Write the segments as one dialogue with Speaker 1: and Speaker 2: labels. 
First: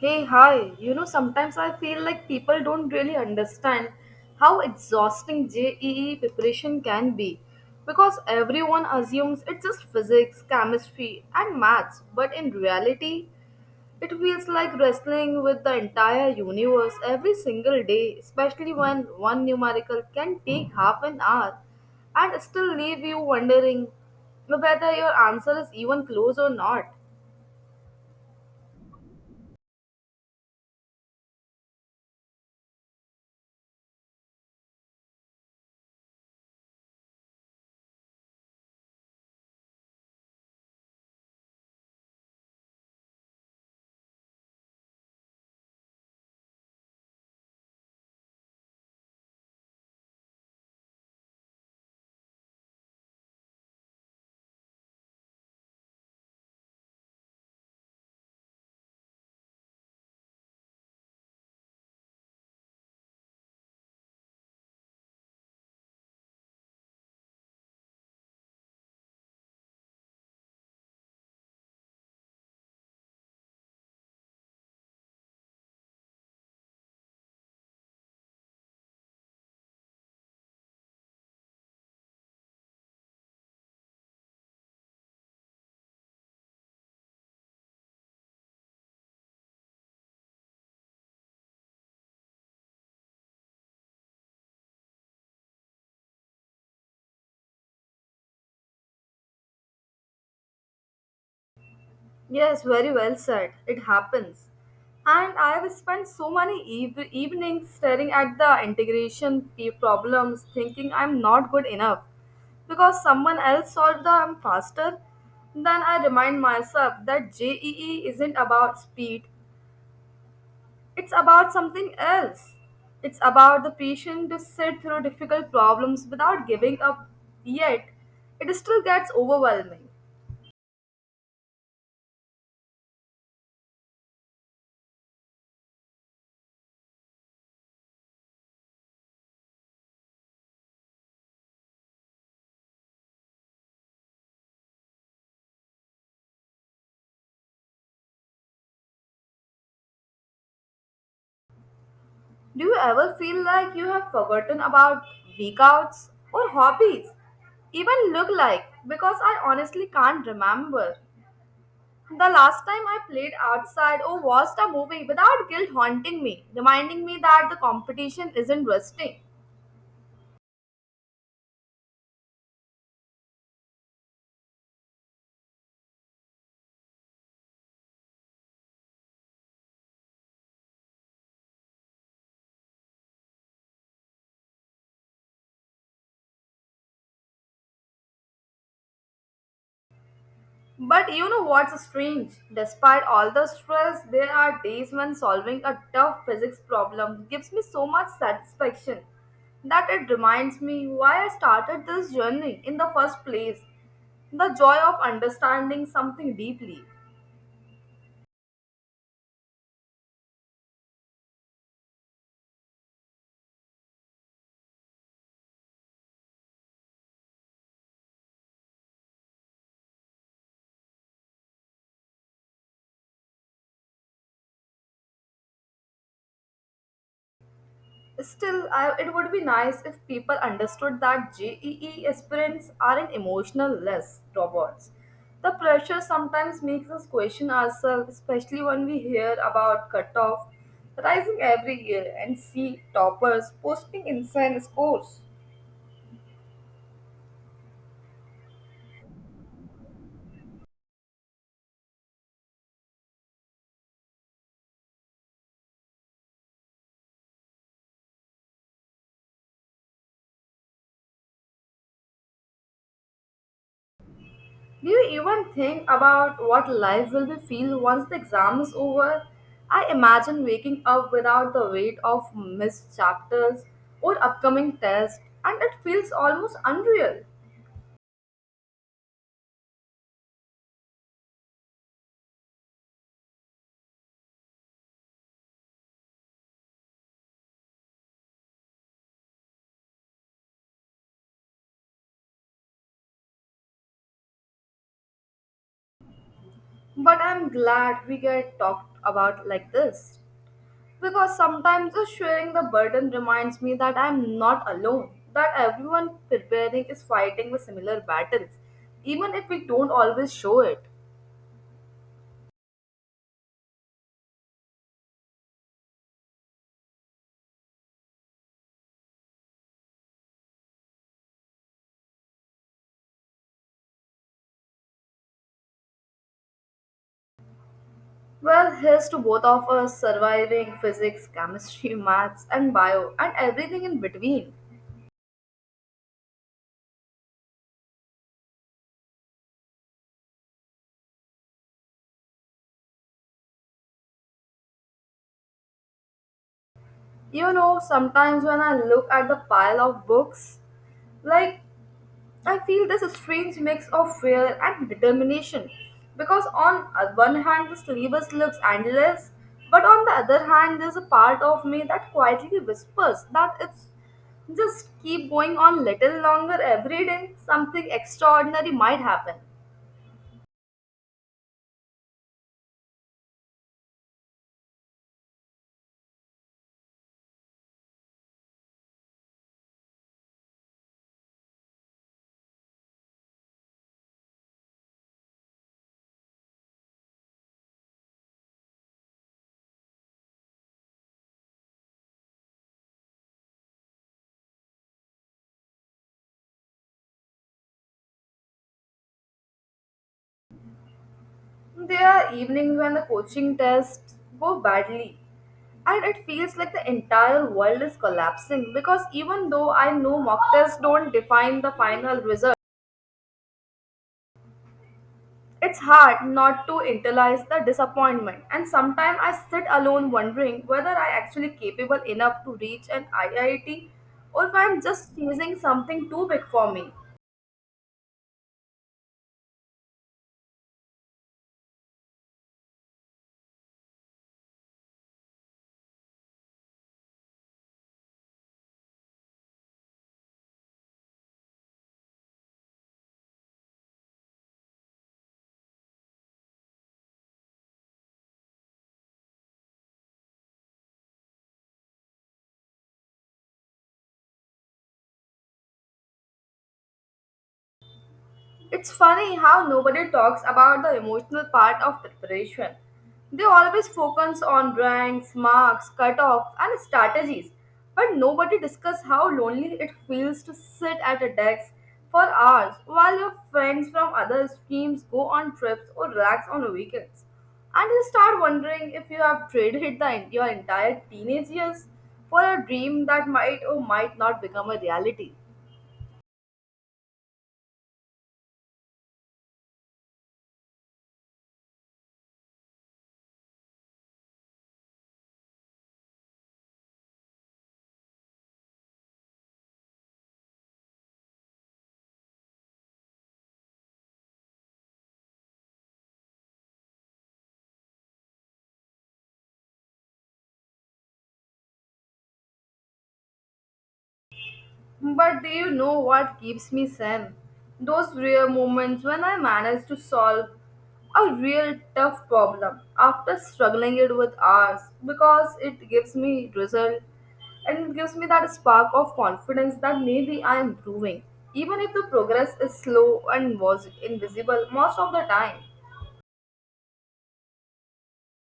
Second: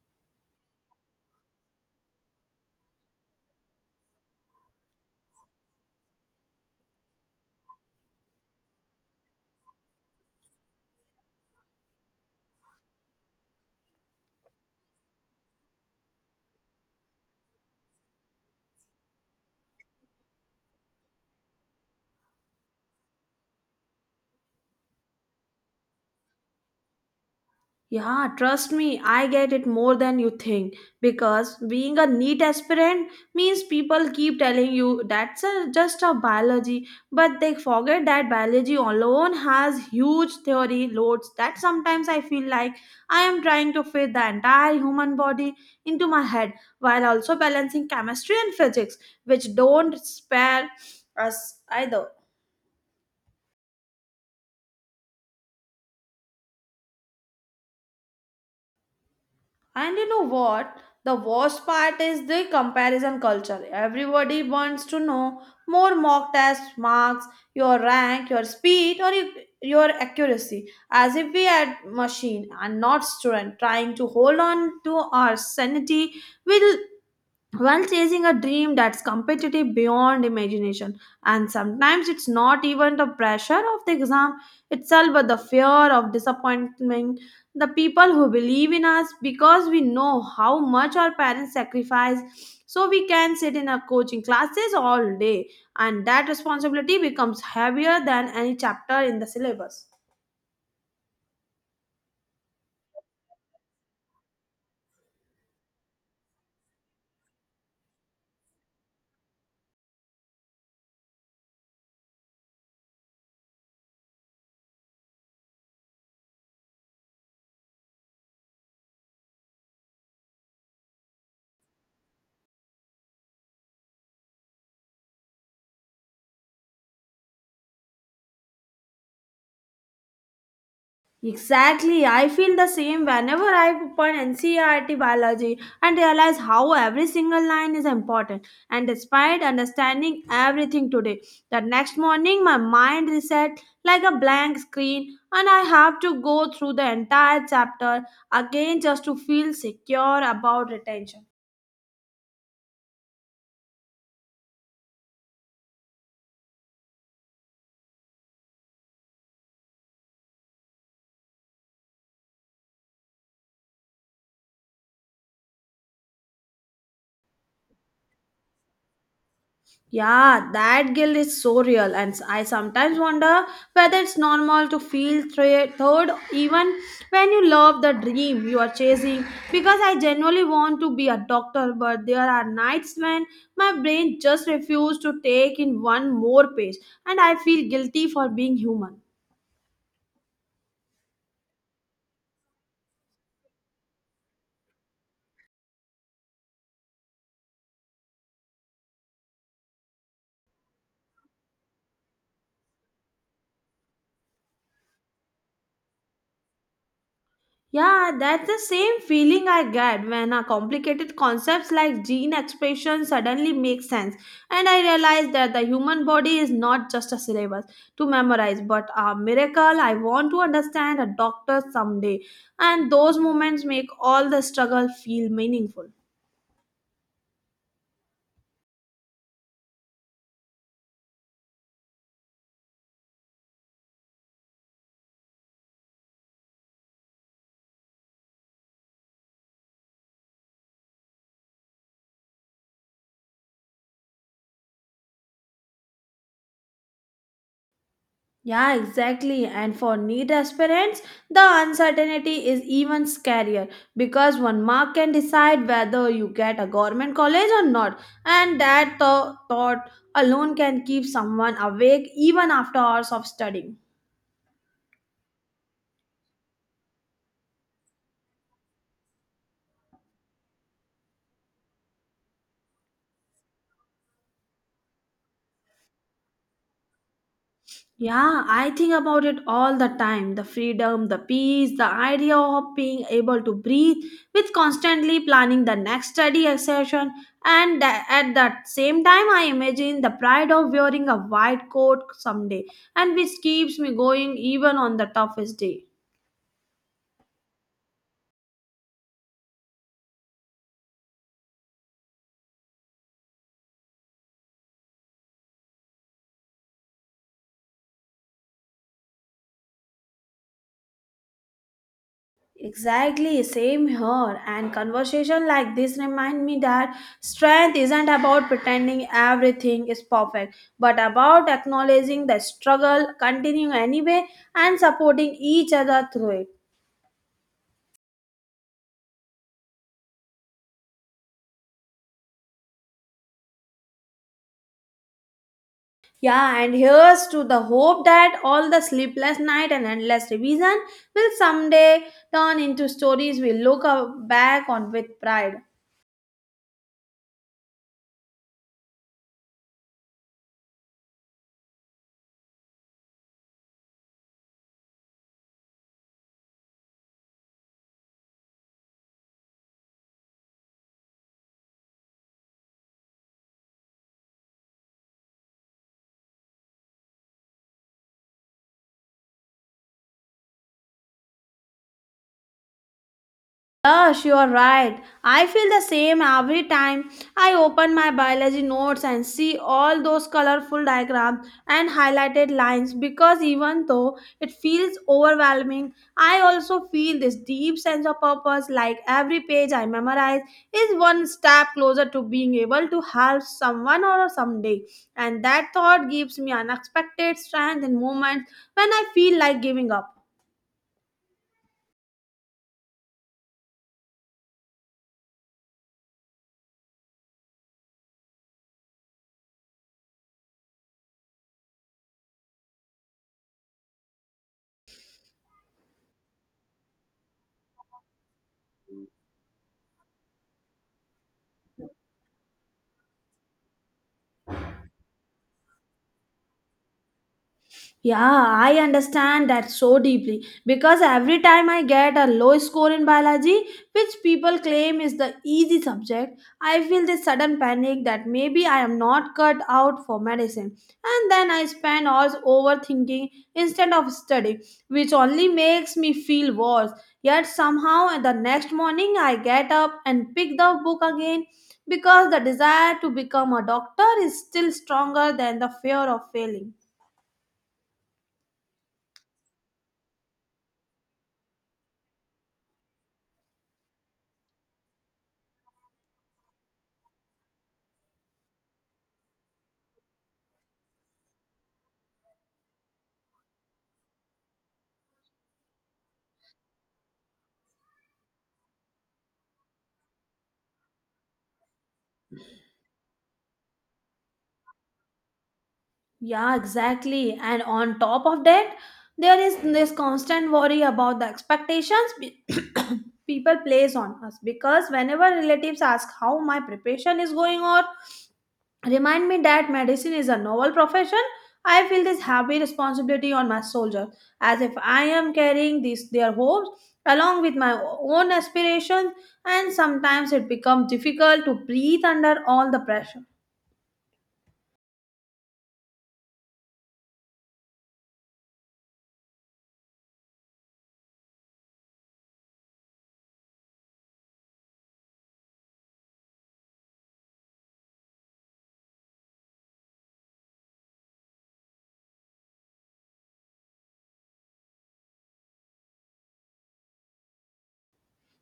Speaker 1: Hey, hi. You know, sometimes I feel like people don't really understand how exhausting JEE preparation can be because everyone assumes it's just physics, chemistry, and maths, but in reality, it feels like wrestling with the entire universe every single day, especially when one numerical can take half an hour and still leave you wondering whether your answer is even close or not.
Speaker 2: Yeah, trust me, I get it more than you think because being a neat aspirant means people keep telling you just a biology, but they forget that biology alone has huge theory loads that sometimes I feel like I am trying to fit the entire human body into my head while also balancing chemistry and physics, which don't spare us either. And you know what? The worst part is the comparison culture. Everybody wants to know more mock test marks, your rank, your speed, or your accuracy, as if we are machine and not student. Trying to hold on to our sanity will while chasing a dream that's competitive beyond imagination. And sometimes it's not even the pressure of the exam itself, but the fear of disappointment. The people who believe in us because we know how much our parents sacrifice, so we can sit in our coaching classes all day, and that responsibility becomes heavier than any chapter in the syllabus.
Speaker 1: Yes, very well said. It happens. And I have spent so many evenings staring at the integration problems, thinking I'm not good enough because someone else solved them faster. Then I remind myself that JEE isn't about speed, it's about something else. It's about the patience to sit through difficult problems without giving up, yet, it still gets overwhelming.
Speaker 2: Exactly. I feel the same whenever I open NCERT biology and realize how every single line is important. And despite understanding everything today, the next morning my mind reset like a blank screen and I have to go through the entire chapter again just to feel secure about retention.
Speaker 1: Do you ever feel like you have forgotten about weekouts or hobbies? Even look like, because I honestly can't remember. The last time I played outside or watched a movie without guilt haunting me, reminding me that the competition isn't resting.
Speaker 2: Yeah, that guilt is so real, and I sometimes wonder whether it's normal to feel third even when you love the dream you are chasing. Because I genuinely want to be a doctor, but there are nights when my brain just refuses to take in one more page, and I feel guilty for being human.
Speaker 1: But you know what's strange? Despite all the stress, there are days when solving a tough physics problem gives me so much satisfaction that it reminds me why I started this journey in the first place. The joy of understanding something deeply.
Speaker 2: Yeah, that's the same feeling I get when a complicated concepts like gene expression suddenly make sense. And I realize that the human body is not just a syllabus to memorize, but a miracle I want to understand a doctor someday. And those moments make all the struggle feel meaningful.
Speaker 1: Still, it would be nice if people understood that JEE aspirants aren't emotional less robots. The pressure sometimes makes us question ourselves, especially when we hear about cutoff rising every year and see toppers posting insane scores.
Speaker 2: Yeah, exactly. And for neat aspirants, the uncertainty is even scarier because one mark can decide whether you get a government college or not. And that thought alone can keep someone awake even after hours of studying.
Speaker 1: Do you even think about what life will be feel once the exam is over? I imagine waking up without the weight of missed chapters or upcoming tests, and it feels almost unreal.
Speaker 2: Yeah, I think about it all the time. The freedom, the peace, the idea of being able to breathe with constantly planning the next study session. And at that same time, I imagine the pride of wearing a white coat someday, and which keeps me going even on the toughest day.
Speaker 1: But I'm glad we get talked about like this. Because sometimes just sharing the burden reminds me that I'm not alone, that everyone preparing is fighting with similar battles, even if we don't always show it.
Speaker 2: Exactly, same here. And conversation like this remind me that strength isn't about pretending everything is perfect, but about acknowledging the struggle, continuing anyway, and supporting each other through it.
Speaker 1: Well, here's to both of us surviving physics, chemistry, maths, and bio, and everything in between.
Speaker 2: Yeah, and here's to the hope that all the sleepless night and endless revision will someday turn into stories we back on with pride.
Speaker 1: You know, sometimes when I look at the pile of books, like, I feel there's a strange mix of fear and determination because on one hand this syllabus looks endless, but on the other hand there's a part of me that quietly whispers that it's just keep going on little longer every day, something extraordinary might happen.
Speaker 2: Yes, you are right. I feel the same every time I open my biology notes and see all those colorful diagrams and highlighted lines because even though it feels overwhelming, I also feel this deep sense of purpose like every page I memorize is one step closer to being able to help someone or someday. And that thought gives me unexpected strength in moments when I feel like giving up.
Speaker 1: There are evenings when the coaching tests go badly and it feels like the entire world is collapsing because even though I know mock tests don't define the final result. It's hard not to internalize the disappointment, and sometimes I sit alone wondering whether I actually capable enough to reach an IIT or if I'm just chasing something too big for me.
Speaker 2: Yeah, I understand that so deeply because every time I get a low score in biology, which people claim is the easy subject, I feel this sudden panic that maybe I am not cut out for medicine. And then I spend hours overthinking instead of study, which only makes me feel worse. Yet somehow the next morning I get up and pick the book again because the desire to become a doctor is still stronger than the fear of failing.
Speaker 1: It's funny how nobody talks about the emotional part of preparation. They always focus on ranks, marks, cutoff, and strategies, but nobody discusses how lonely it feels to sit at a desk for hours while your friends from other streams go on trips or relax on weekends. And you start wondering if you have traded your entire teenage years for a dream that might or might not become a reality.
Speaker 2: Yeah, exactly. And on top of that, there is this constant worry about the expectations people place on us because whenever relatives ask how my preparation is going or remind me that medicine is a novel profession, I feel this heavy responsibility on my shoulders, as if I am carrying these their hopes along with my own aspirations and sometimes it becomes difficult to breathe under all the pressure.
Speaker 1: But do you know what keeps me sane? Those rare moments when I manage to solve a real tough problem after struggling it with hours because it gives me result and it gives me that spark of confidence that maybe I am improving. Even if the progress is slow and was invisible most of the time.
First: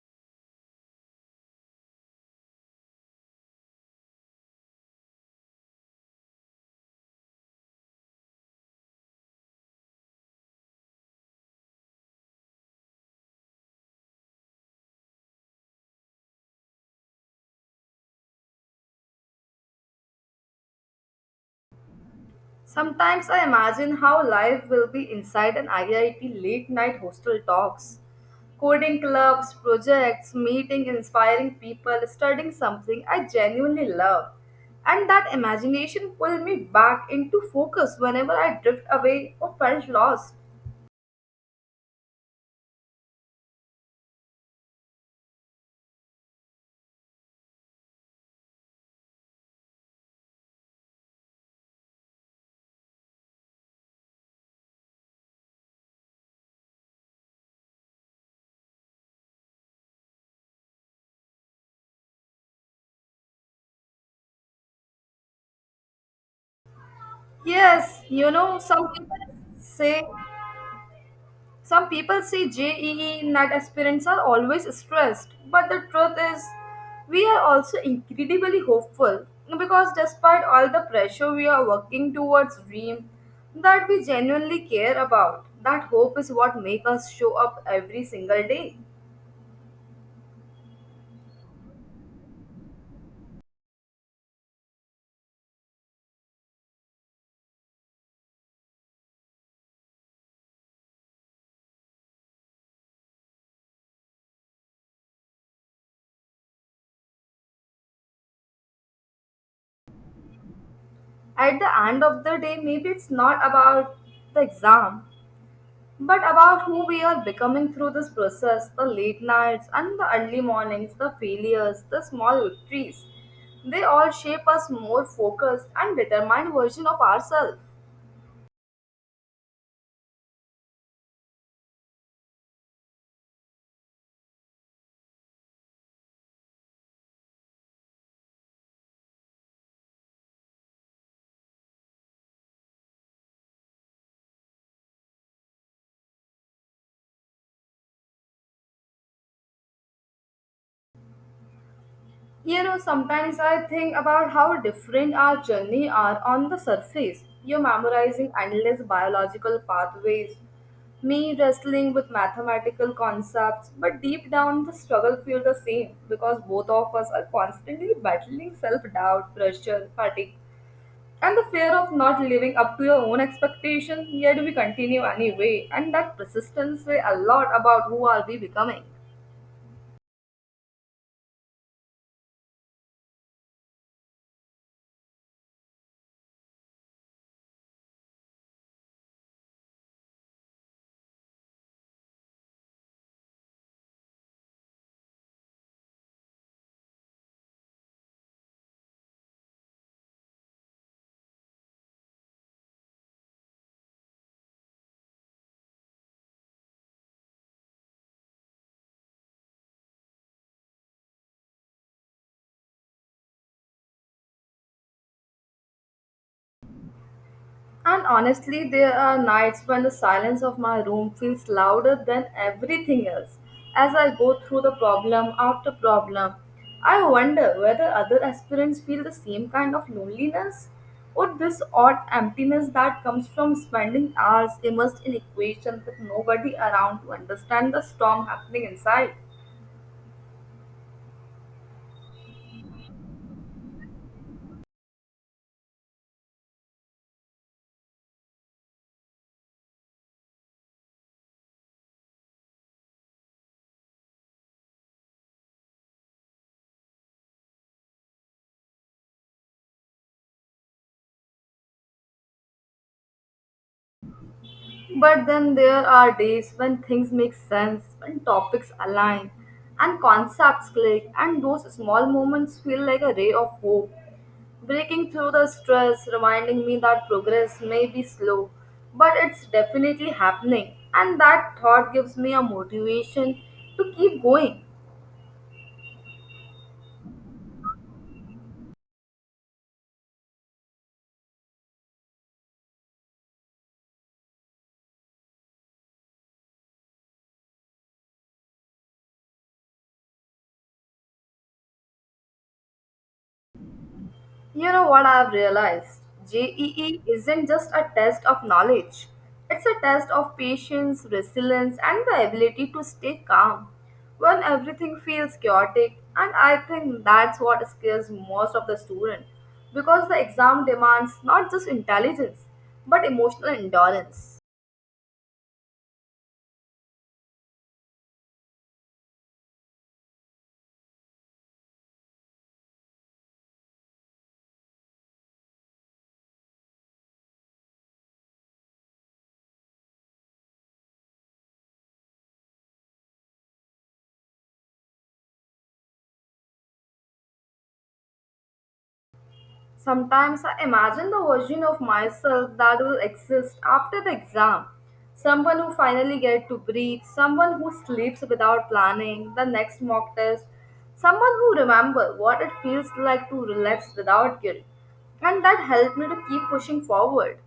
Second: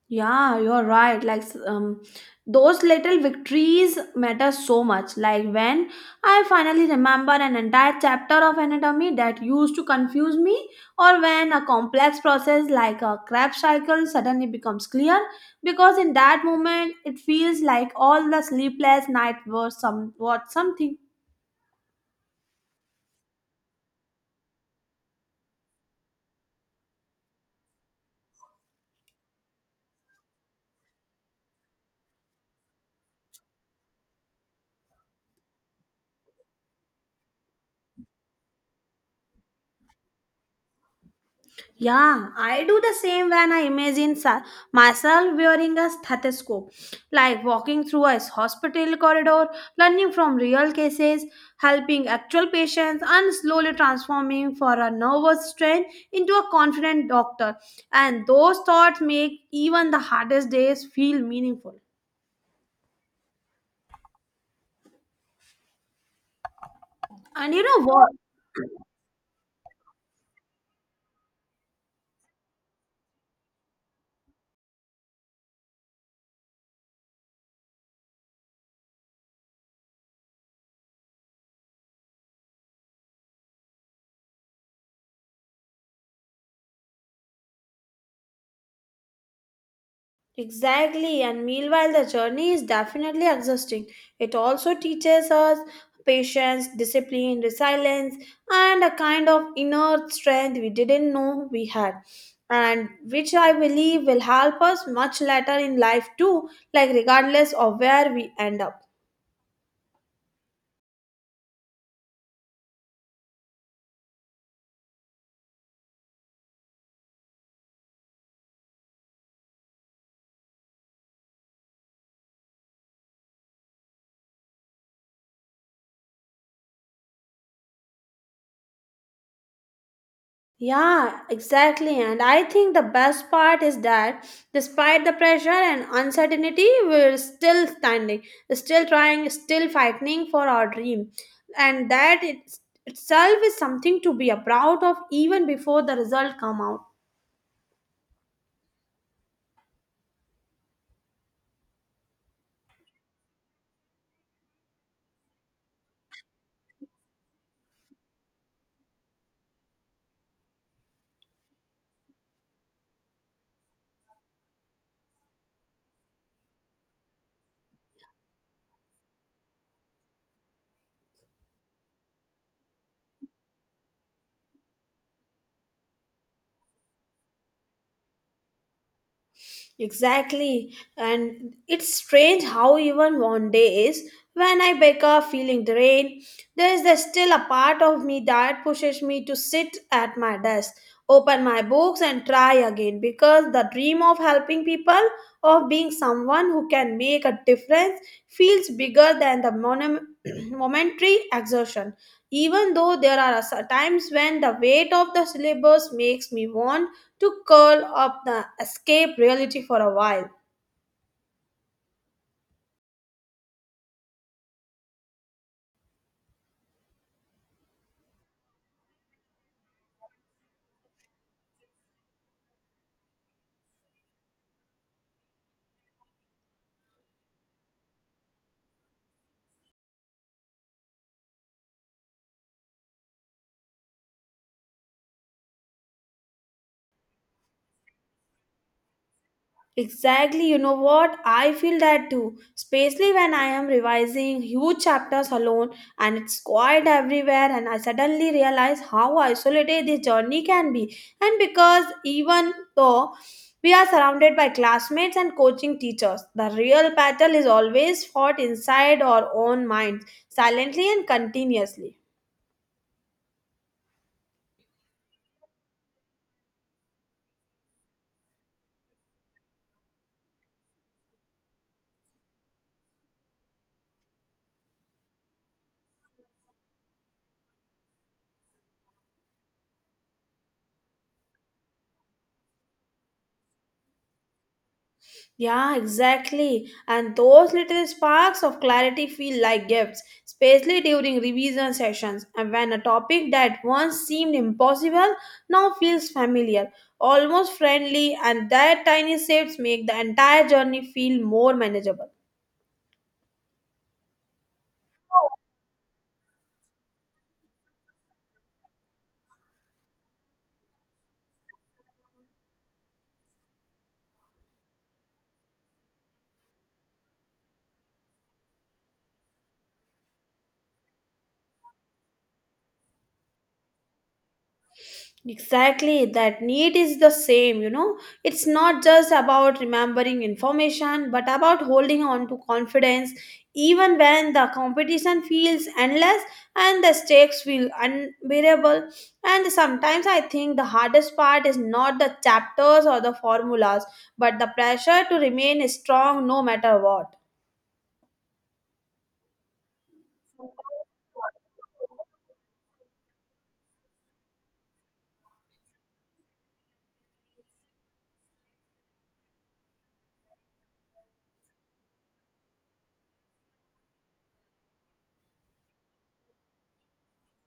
Speaker 2: Yeah, you're right. Like those little victories matter so much. Like when I finally remember an entire chapter of anatomy that used to confuse me, or when a complex process like a Krebs cycle suddenly becomes clear, because in that moment it feels like all the sleepless night was somewhat something.
Speaker 1: Sometimes I imagine how life will be inside an IIT late night hostel talks, coding clubs, projects, meeting inspiring people, studying something I genuinely love. And that imagination pulled me back into focus whenever I drift away or felt lost.
Speaker 2: Yeah, I do the same when I imagine myself wearing a stethoscope, like walking through a hospital corridor, learning from real cases, helping actual patients, and slowly transforming for a nervous strain into a confident doctor. And those thoughts make even the hardest days feel meaningful. And you know
Speaker 1: Yes,
Speaker 2: what?
Speaker 1: you know, Some people say JEE NET aspirants are always stressed, but the truth is, we are also incredibly hopeful because despite all the pressure, we are working towards dream that we genuinely care about. That hope is what makes us show up every single day.
Speaker 2: Exactly, and meanwhile, the journey is definitely exhausting. It also teaches us patience, discipline, resilience, and a kind of inner strength we didn't know we had, and which I believe will help us much later in life too, like regardless of where we end up.
Speaker 1: At the end of the day, maybe it's not about the exam, but about who we are becoming through this process, the late nights and the early mornings, the failures, the small victories, they all shape us more focused and determined version of ourselves.
Speaker 2: Yeah, exactly. And I think the best part is that despite the pressure and uncertainty, we're still standing, still trying, still fighting for our dream. And that it itself is something to be proud of even before the result come out.
Speaker 1: You know, sometimes I think about how different our journey are on the surface. You're memorizing endless biological pathways, me wrestling with mathematical concepts, but deep down the struggle feels the same because both of us are constantly battling self-doubt, pressure, fatigue, and the fear of not living up to your own expectation, yet we continue anyway, and that persistence say a lot about who are we becoming.
Speaker 2: Exactly. And it's strange how even one day is when I wake up feeling drained, there is the still a part of me that pushes me to sit at my desk, open my books and try again because the dream of helping people, of being someone who can make a difference feels bigger than the momentary exertion. Even though there are times when the weight of the syllabus makes me want to curl up the escape reality for a while.
Speaker 1: And honestly, there are nights when the silence of my room feels louder than everything else. As I go through the problem after problem, I wonder whether other aspirants feel the same kind of loneliness or this odd emptiness that comes from spending hours immersed in equations with nobody around to understand the storm happening inside.
Speaker 2: Exactly, you know what? I feel that too, especially when I am revising huge chapters alone and it's quiet everywhere, and I suddenly realize how isolated this journey can be. And because even though we are surrounded by classmates and coaching teachers, the real battle is always fought inside our own minds, silently and continuously.
Speaker 1: But then there are days when things make sense, when topics align, and concepts click, and those small moments feel like a ray of hope. Breaking through the stress, reminding me that progress may be slow, but it's definitely happening, and that thought gives me a motivation to keep going.
Speaker 2: Yeah, exactly. And those little sparks of clarity feel like gifts, especially during revision sessions and when a topic that once seemed impossible now feels familiar, almost friendly, and that tiny shifts make the entire journey feel more manageable.
Speaker 1: You know what I've realized? JEE isn't just a test of knowledge, it's a test of patience, resilience, and the ability to stay calm when everything feels chaotic. And I think that's what scares most of the student because the exam demands not just intelligence but emotional endurance.
Speaker 2: Exactly, that need is the same, you know. It's not just about remembering information, but about holding on to confidence even when the competition feels endless and the stakes feel unbearable. And sometimes I think the hardest part is not the chapters or the formulas, but the pressure to remain strong no matter what.
Speaker 1: Sometimes I imagine the version of myself that will exist after the exam. Someone who finally gets to breathe, someone who sleeps without planning the next mock test, someone who remembers what it feels like to relax without guilt. And that helped me to keep pushing forward.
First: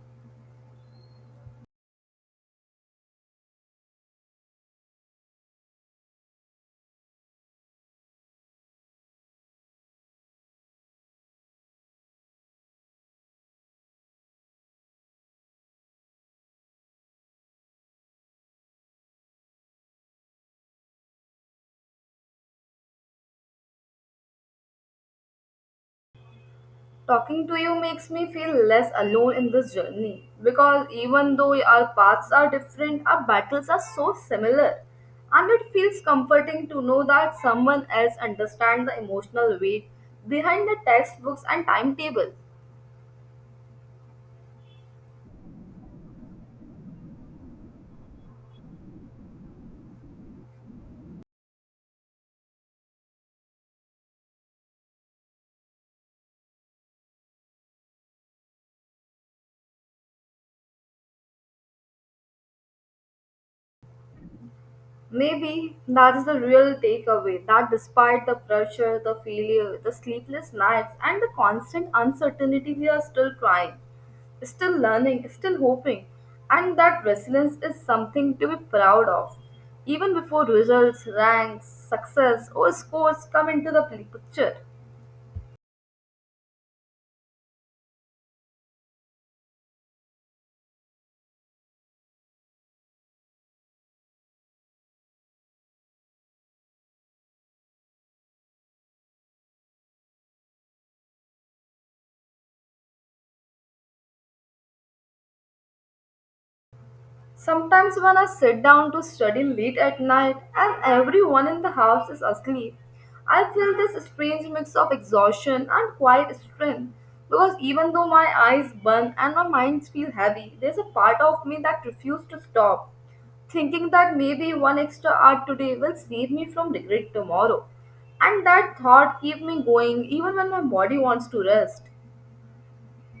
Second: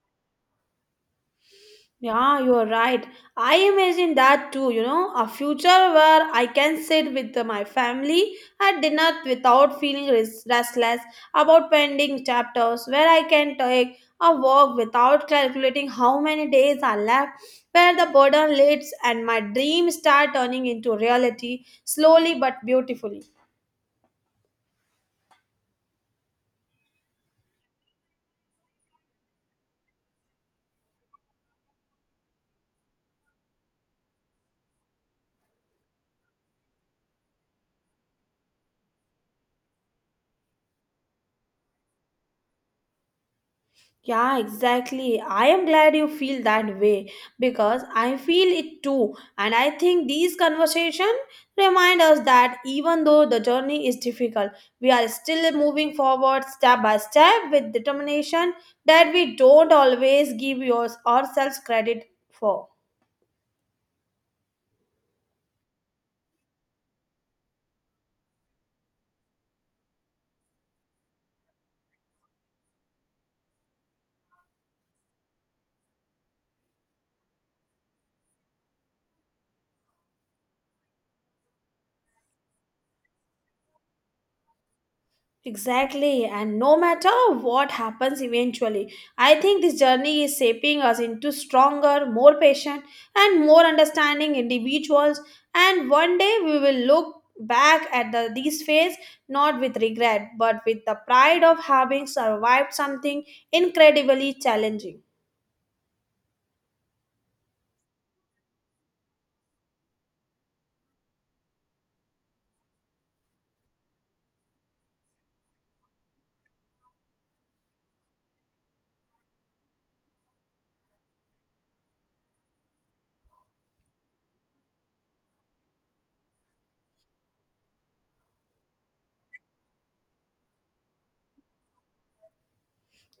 Speaker 2: Yeah, you are right. I imagine that too, you know, a future where I can sit with my family at dinner without feeling restless about pending chapters, where I can take a walk without calculating how many days are left, where the burden lifts and my dreams start turning into reality slowly but beautifully.
Speaker 1: Talking to you makes me feel less alone in this journey because even though our paths are different, our battles are so similar. And it feels comforting to know that someone else understands the emotional weight behind the textbooks and timetable.
Speaker 2: Yeah, exactly. I am glad you feel that way because I feel it too. And I think these conversations remind us that even though the journey is difficult, we are still moving forward step by step with determination that we don't always give yours ourselves credit for.
Speaker 1: Maybe that is the real takeaway that despite the pressure, the failure, the sleepless nights, and the constant uncertainty, we are still trying, still learning, still hoping, and that resilience is something to be proud of. Even before results, ranks, success, or scores come into the picture.
Speaker 2: Exactly, and no matter what happens eventually, I think this journey is shaping us into stronger, more patient, and more understanding individuals. And one day we will look back at these phase not with regret but with the pride of having survived something incredibly challenging.
Speaker 1: Sometimes, when I sit down to study late at night and everyone in the house is asleep, I feel this strange mix of exhaustion and quiet strength because even though my eyes burn and my mind feels heavy, there's a part of me that refuses to stop, thinking that maybe one extra hour today will save me from regret tomorrow. And that thought keeps me going even when my body wants to rest.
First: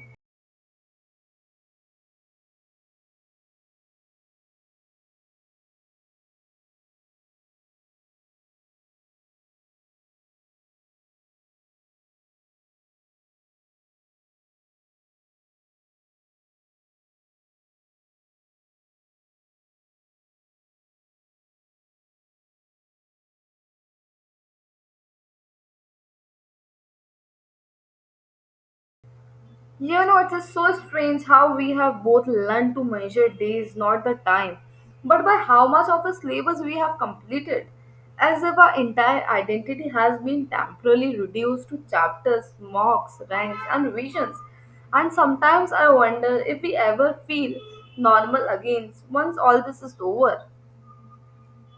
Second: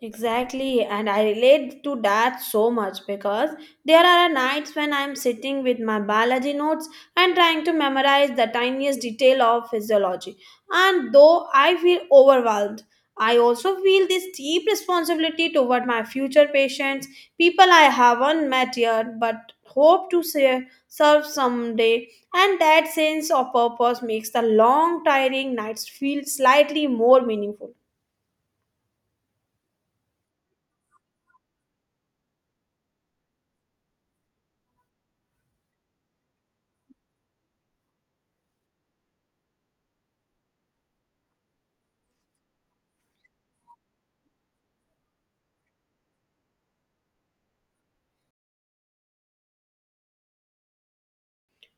Speaker 2: Exactly, and I relate to that so much because there are nights when I'm sitting with my biology notes and trying to memorize the tiniest detail of physiology. And though I feel overwhelmed, I also feel this deep responsibility toward my future patients, people I haven't met yet but hope to serve someday. And that sense of purpose makes the long, tiring nights feel slightly more meaningful.
Speaker 1: You know, it is so strange how we have both learned to measure days, not the time, but by how much of the syllabus we have completed, as if our entire identity has been temporarily reduced to chapters, mocks, ranks, and revisions. And sometimes I wonder if we ever feel normal again once all this is over.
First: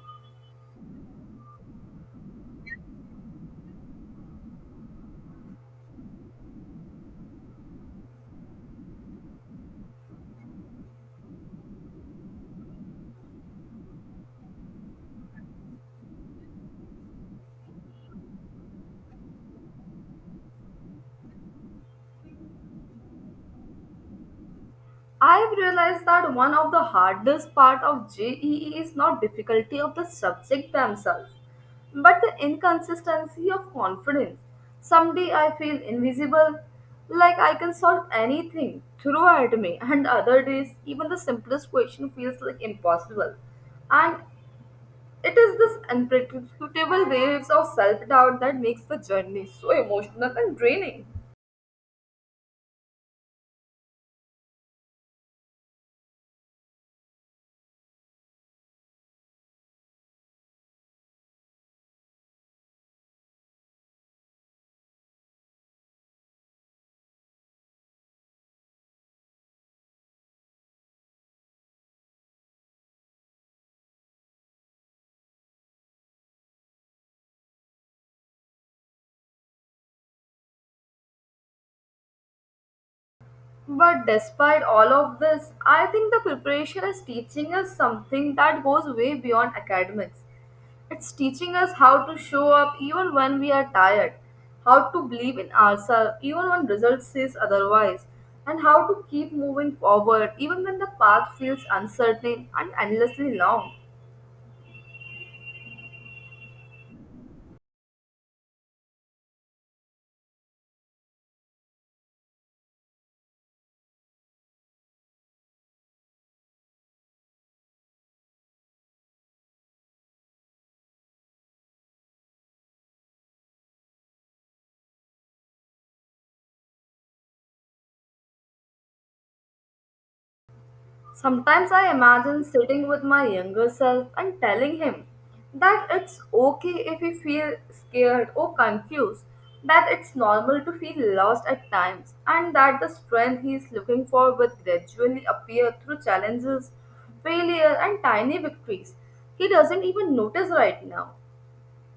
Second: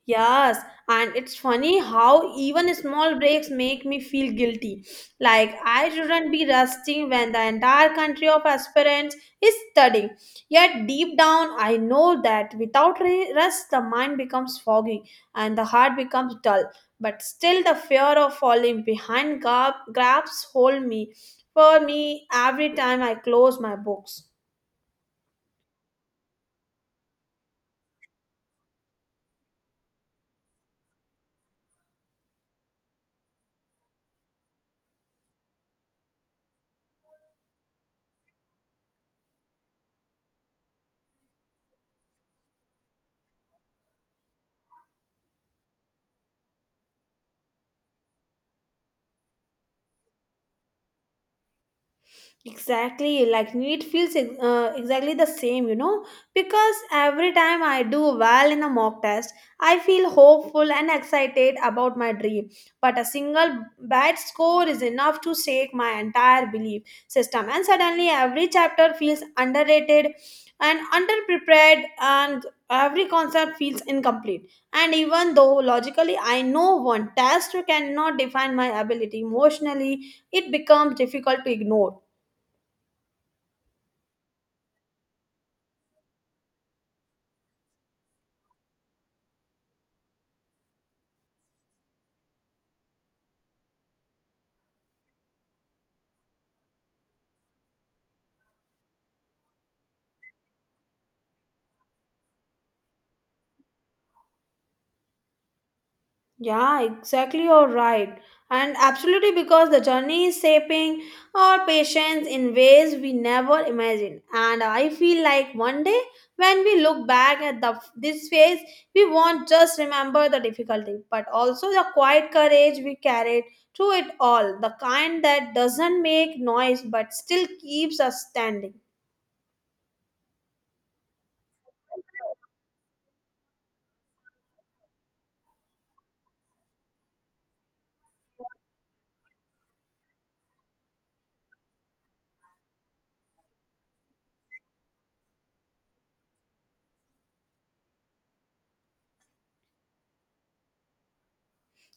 Speaker 2: Yes, and it's funny how even small breaks make me feel guilty. Like I shouldn't be resting when the entire country of aspirants is studying. Yet deep down, I know that without rest, the mind becomes foggy and the heart becomes dull. But still, the fear of falling behind grabs hold me for me every time I close my books.
Speaker 1: I've realized that one of the hardest part of JEE is not difficulty of the subject themselves, but the inconsistency of confidence. Someday I feel invisible, like I can solve anything, throw at me, and other days even the simplest question feels like impossible. And it is this unpredictable waves of self-doubt that makes the journey so emotional and draining.
Speaker 2: Exactly, like it feels exactly the same, you know, because every time I do well in a mock test, I feel hopeful and excited about my dream. But a single bad score is enough to shake my entire belief system, and suddenly every chapter feels underrated and underprepared, and every concept feels incomplete. And even though logically I know one test cannot define my ability emotionally, it becomes difficult to ignore.
Speaker 1: But despite all of this, I think the preparation is teaching us something that goes way beyond academics. It's teaching us how to show up even when we are tired, how to believe in ourselves even when results says otherwise, and how to keep moving forward even when the path feels uncertain and endlessly long.
Speaker 2: Yeah, exactly. You're right. And absolutely because the journey is shaping our patience in ways we never imagined. And I feel like one day when we look back at the this phase, we won't just remember the difficulty, but also the quiet courage we carried through it all. The kind that doesn't make noise but still keeps us standing.
Speaker 1: Sometimes I imagine sitting with my younger self and telling him that it's okay if we feel scared or confused, that it's normal to feel lost at times, and that the strength he's looking for will gradually appear through challenges, failure, and tiny victories he doesn't even notice right now.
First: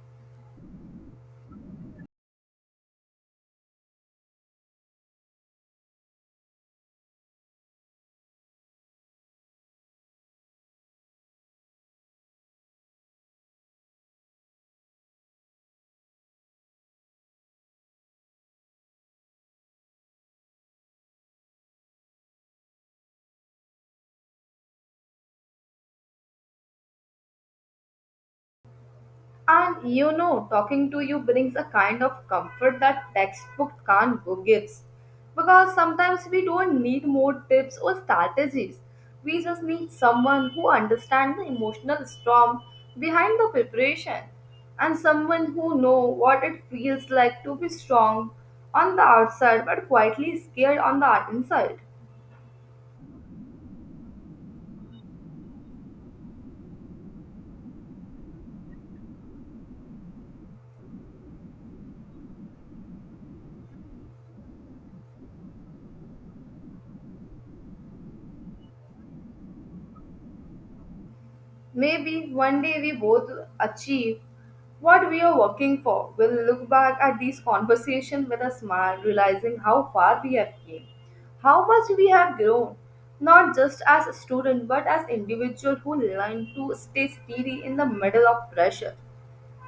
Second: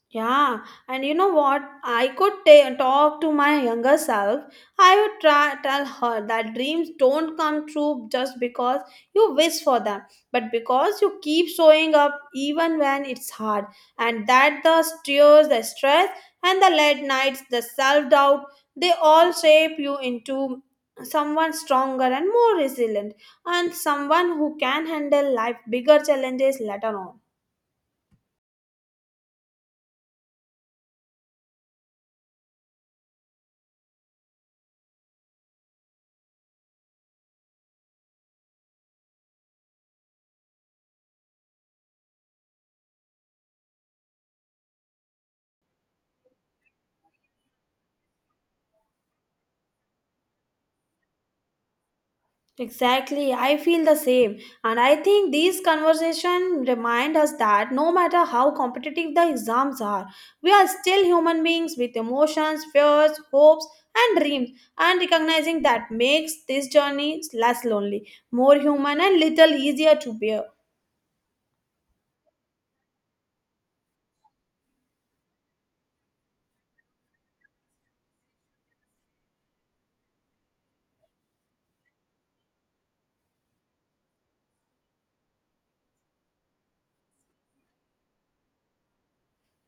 Speaker 2: Yeah, and you know what? I could talk to my younger self. I would try tell her that dreams don't come true just because you wish for them, but because you keep showing up even when it's hard, and that the tears, the stress, and the late nights, the self doubt, they all shape you into someone stronger and more resilient, and someone who can handle life bigger challenges later on.
Speaker 1: And you know, talking to you brings a kind of comfort that textbook can't go gives. Because sometimes we don't need more tips or strategies. We just need someone who understands the emotional storm behind the preparation and someone who knows what it feels like to be strong on the outside but quietly scared on the inside.
Speaker 2: Exactly, I feel the same. And I think these conversations remind us that no matter how competitive the exams are, we are still human beings with emotions, fears, hopes, and dreams. And recognizing that makes this journey less lonely, more human, and little easier to bear.
Speaker 1: Maybe one day we both achieve what we are working for. We'll look back at these conversations with a smile, realizing how far we have came, how much we have grown, not just as a student but as individual who learn to stay steady in the middle of pressure.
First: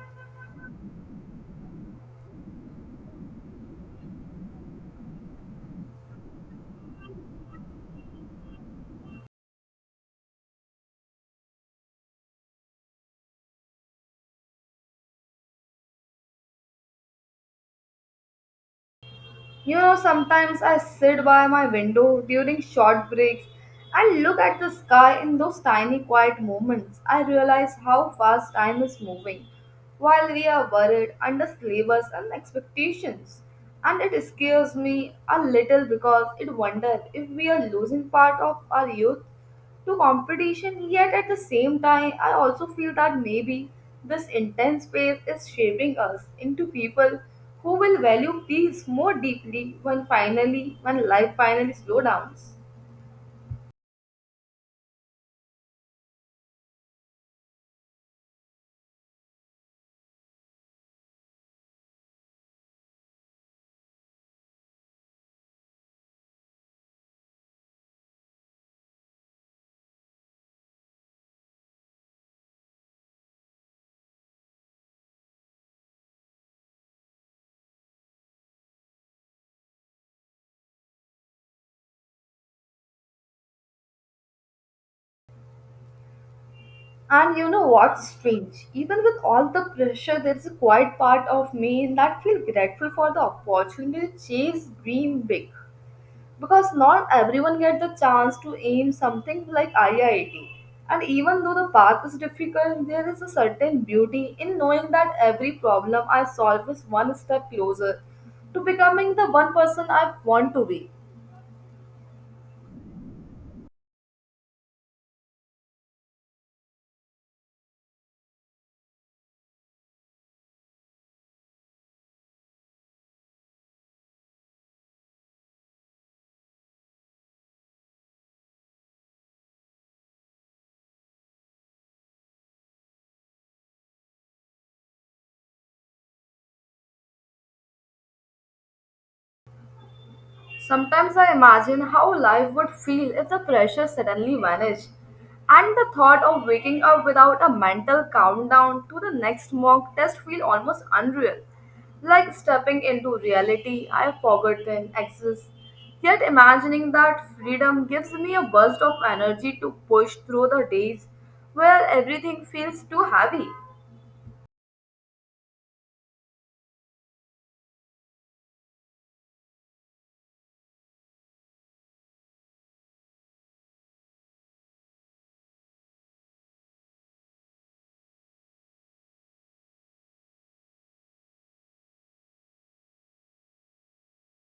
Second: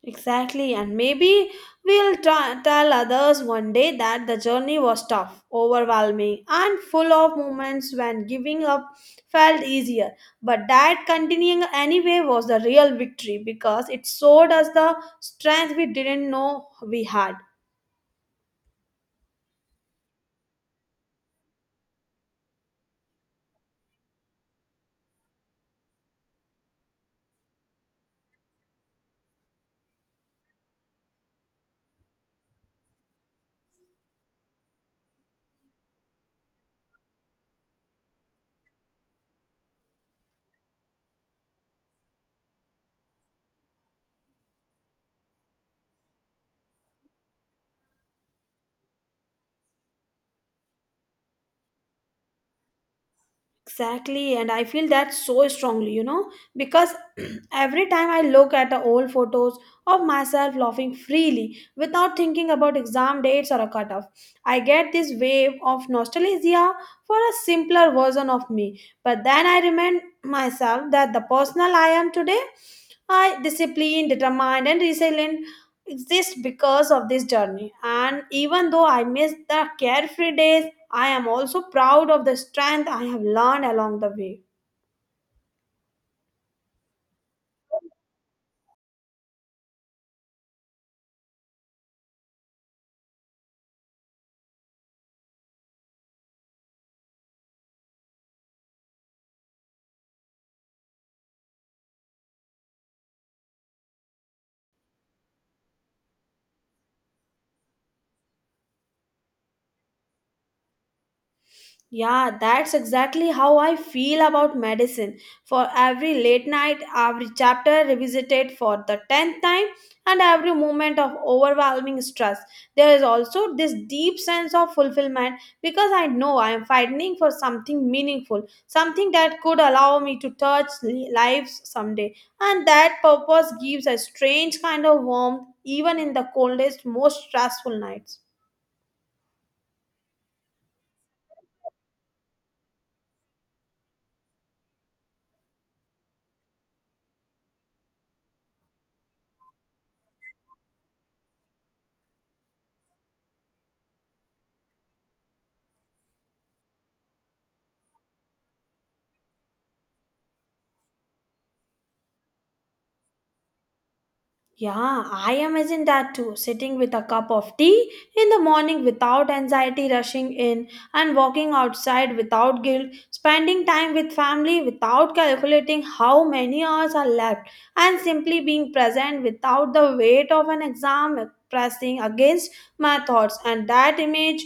Speaker 2: Exactly, and maybe tell others one day that the journey was tough, overwhelming, and full of moments when giving up felt easier. But that continuing anyway was the real victory because it showed us the strength we didn't know we had.
Speaker 1: You know, sometimes I sit by my window during short breaks and look at the sky in those tiny quiet moments. I realize how fast time is moving while we are worried under slavers and expectations. And it scares me a little because it wonders if we are losing part of our youth to competition, yet at the same time, I also feel that maybe this intense phase is shaping us into people who will value peace more deeply when finally, when life finally slow downs.
Speaker 2: Exactly, and I feel that so strongly, you know, because every time I look at the old photos of myself laughing freely without thinking about exam dates or a cutoff, I get this wave of nostalgia for a simpler version of me. But then I remind myself that the person I am today, I disciplined, determined, and resilient, exist because of this journey. And even though I miss the carefree days, I am also proud of the strength I have learned along the way.
Speaker 1: And you know what's strange? Even with all the pressure, there's a quiet part of me that feels grateful for the opportunity to chase dream big, because not everyone get the chance to aim something like IIT. And even though the path is difficult, there is a certain beauty in knowing that every problem I solve is one step closer to becoming the one person I want to be.
Speaker 2: Yeah, that's exactly how I feel about medicine. For every late night, every chapter revisited for the tenth time, and every moment of overwhelming stress, there is also this deep sense of fulfillment because I know I am fighting for something meaningful, something that could allow me to touch lives someday. And that purpose gives a strange kind of warmth even in the coldest, most stressful nights.
Speaker 1: Sometimes I imagine how life would feel if the pressure suddenly vanished, and the thought of waking up without a mental countdown to the next mock test feels almost unreal. Like stepping into reality I forgotten exists. Yet imagining that freedom gives me a burst of energy to push through the days where everything feels too heavy.
Speaker 2: Yeah, I imagine that too. Sitting with a cup of tea in the morning without anxiety rushing in, and walking outside without guilt, spending time with family without calculating how many hours are left, and simply being present without the weight of an exam pressing against my thoughts. And that image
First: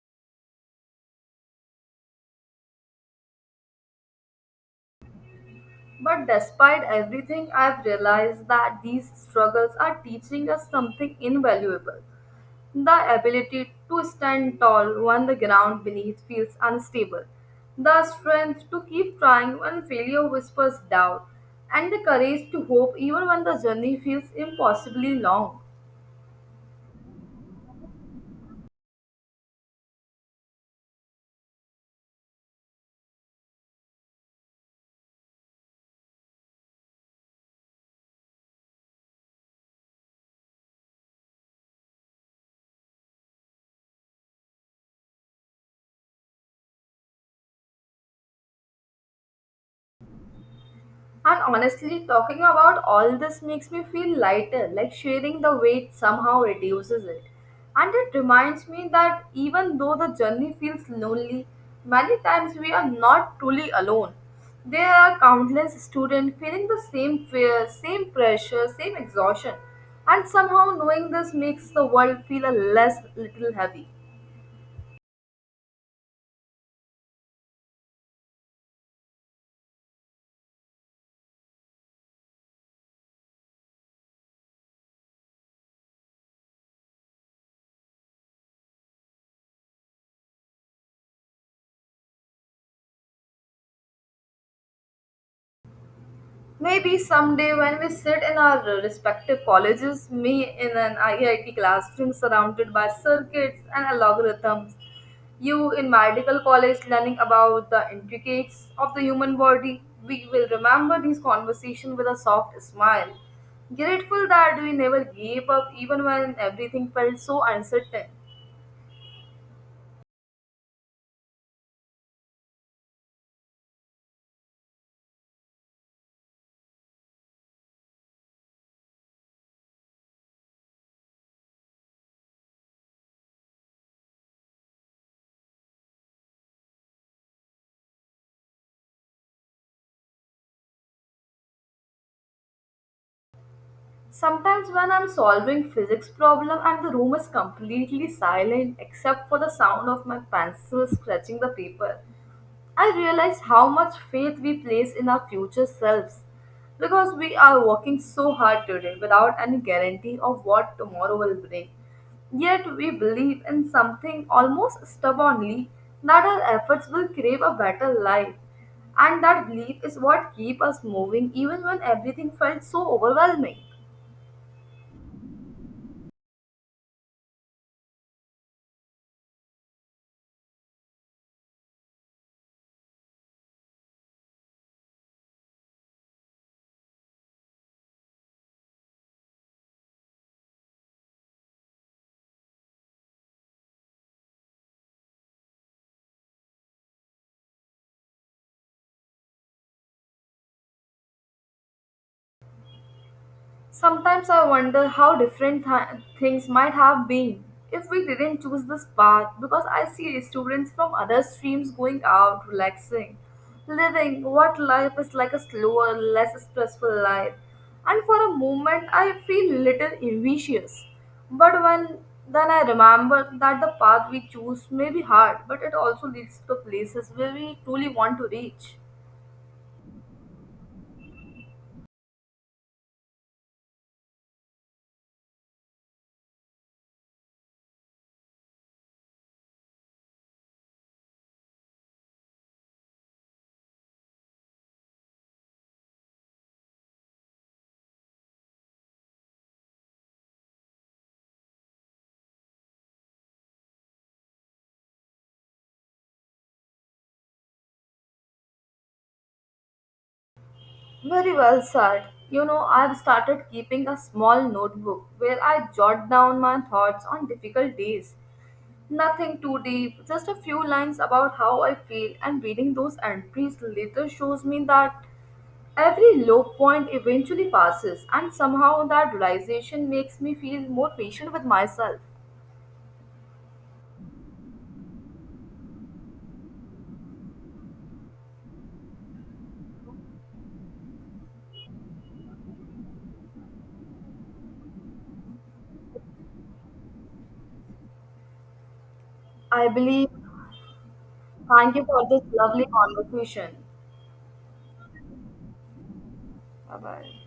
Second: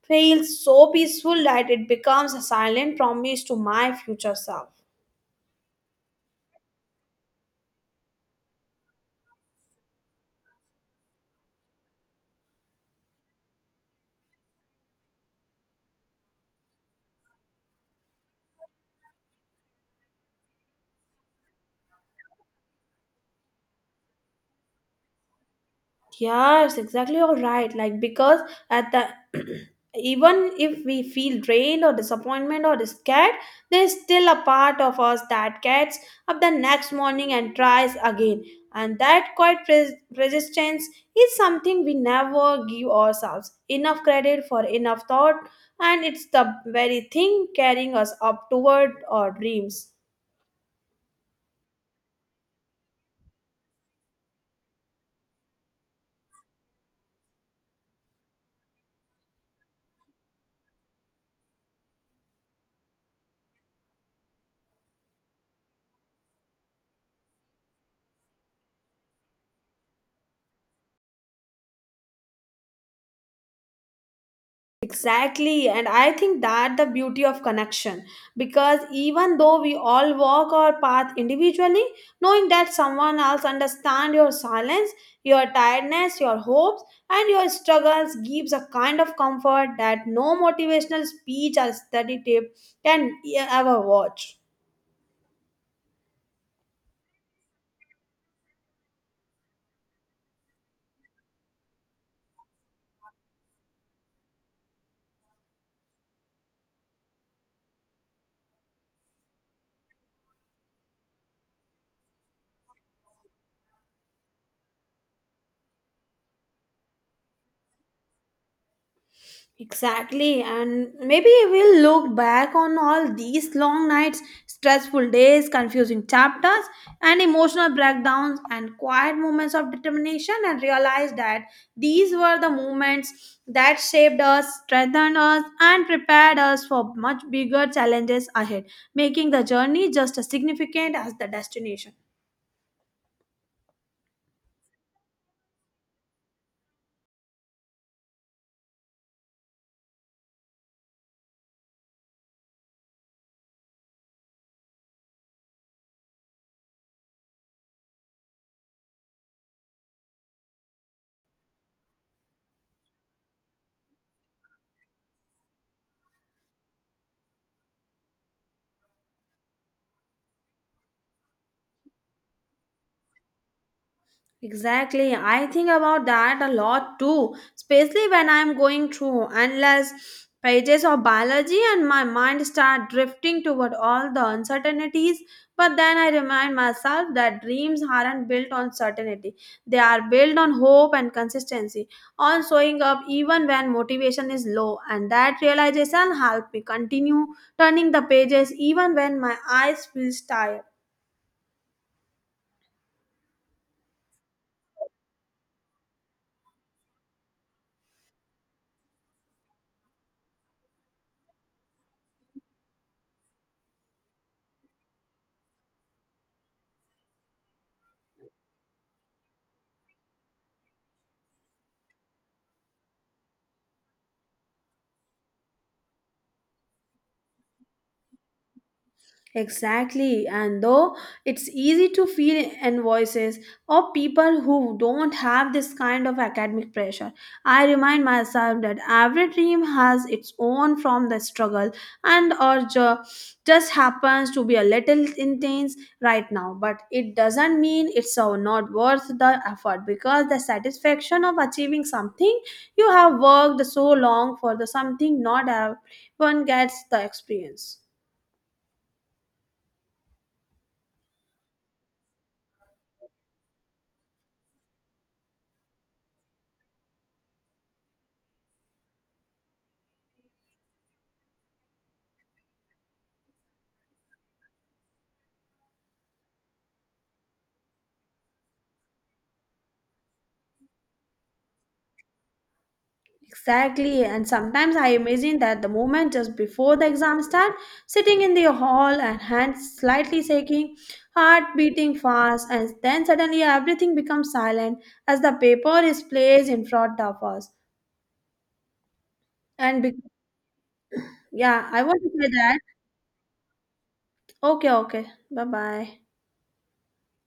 Speaker 2: feels so peaceful that it becomes a silent promise to my future self.
Speaker 1: But despite everything, I've realized that these struggles are teaching us something invaluable: the ability to stand tall when the ground beneath feels unstable, the strength to keep trying when failure whispers doubt, and the courage to hope even when the journey feels impossibly long.
Speaker 2: Yes, exactly. You're right. Like because at the even if we feel drained or disappointment or scared, there's still a part of us that gets up the next morning and tries again. And that quiet persistence is something we never give ourselves enough credit for, enough thought, and it's the very thing carrying us up toward our dreams.
Speaker 1: And honestly, talking about all this makes me feel lighter, like sharing the weight somehow reduces it. And it reminds me that even though the journey feels lonely, many times we are not truly alone. There are countless students feeling the same fear, same pressure, same exhaustion. And somehow knowing this makes the world feel a less little heavy.
Speaker 2: Exactly, and I think that the beauty of connection because even though we all walk our path individually, knowing that someone else understands your silence, your tiredness, your hopes, and your struggles gives a kind of comfort that no motivational speech or study tape can ever watch.
Speaker 1: Maybe someday when we sit in our respective colleges, me in an IIT classroom surrounded by circuits and algorithms, you in medical college learning about the intricates of the human body, we will remember these conversations with a soft smile, grateful that we never gave up even when everything felt so uncertain.
Speaker 2: Exactly, and maybe we'll look back on all these long nights, stressful days, confusing chapters, and emotional breakdowns and quiet moments of determination and realize that these were the moments that shaped us, strengthened us, and prepared us for much bigger challenges ahead, making the journey just as significant as the destination.
Speaker 1: Sometimes when I'm solving physics problem and the room is completely silent except for the sound of my pencil scratching the paper, I realize how much faith we place in our future selves because we are working so hard today without any guarantee of what tomorrow will bring. Yet we believe in something almost stubbornly, that our efforts will create a better life. And that belief is what keeps us moving even when everything felt so overwhelming.
Speaker 2: Exactly. I think about that a lot too, especially when I'm going through endless pages of biology and my mind start drifting toward all the uncertainties. But then I remind myself that dreams aren't built on certainty. They are built on hope and consistency, on showing up even when motivation is low. And that realization helped me continue turning the pages even when my eyes feel tired.
Speaker 1: Sometimes I wonder how different things might have been if we didn't choose this path, because I see students from other streams going out, relaxing, living what life is like, a slower, less stressful life. And for a moment, I feel little envious. But when then I remember that the path we choose may be hard, but it also leads to places where we truly want to reach.
Speaker 2: Exactly, and though it's easy to feel invoices or people who don't have this kind of academic pressure, I remind myself that every dream has its own from the struggle and just happens to be a little intense right now. But it doesn't mean it's not worth the effort because the satisfaction of achieving something you have worked so long for the something not everyone gets the experience.
Speaker 1: Very well said. You know, I've started keeping a small notebook where I jot down my thoughts on difficult days. Nothing too deep, just a few lines about how I feel, and reading those entries later shows me that every low point eventually passes, and somehow that realization makes me feel more patient with myself.
Speaker 2: Exactly, and sometimes I imagine that the moment just before the exam start, sitting in the hall and hands slightly shaking, heart beating fast, and then suddenly everything becomes silent as the paper is placed in front of us.
Speaker 1: I
Speaker 2: And be-
Speaker 1: believe.
Speaker 2: yeah,
Speaker 1: Thank
Speaker 2: I
Speaker 1: you
Speaker 2: want
Speaker 1: for
Speaker 2: to
Speaker 1: this
Speaker 2: say that.
Speaker 1: lovely conversation.
Speaker 2: Okay, okay, bye bye.
Speaker 1: Bye bye.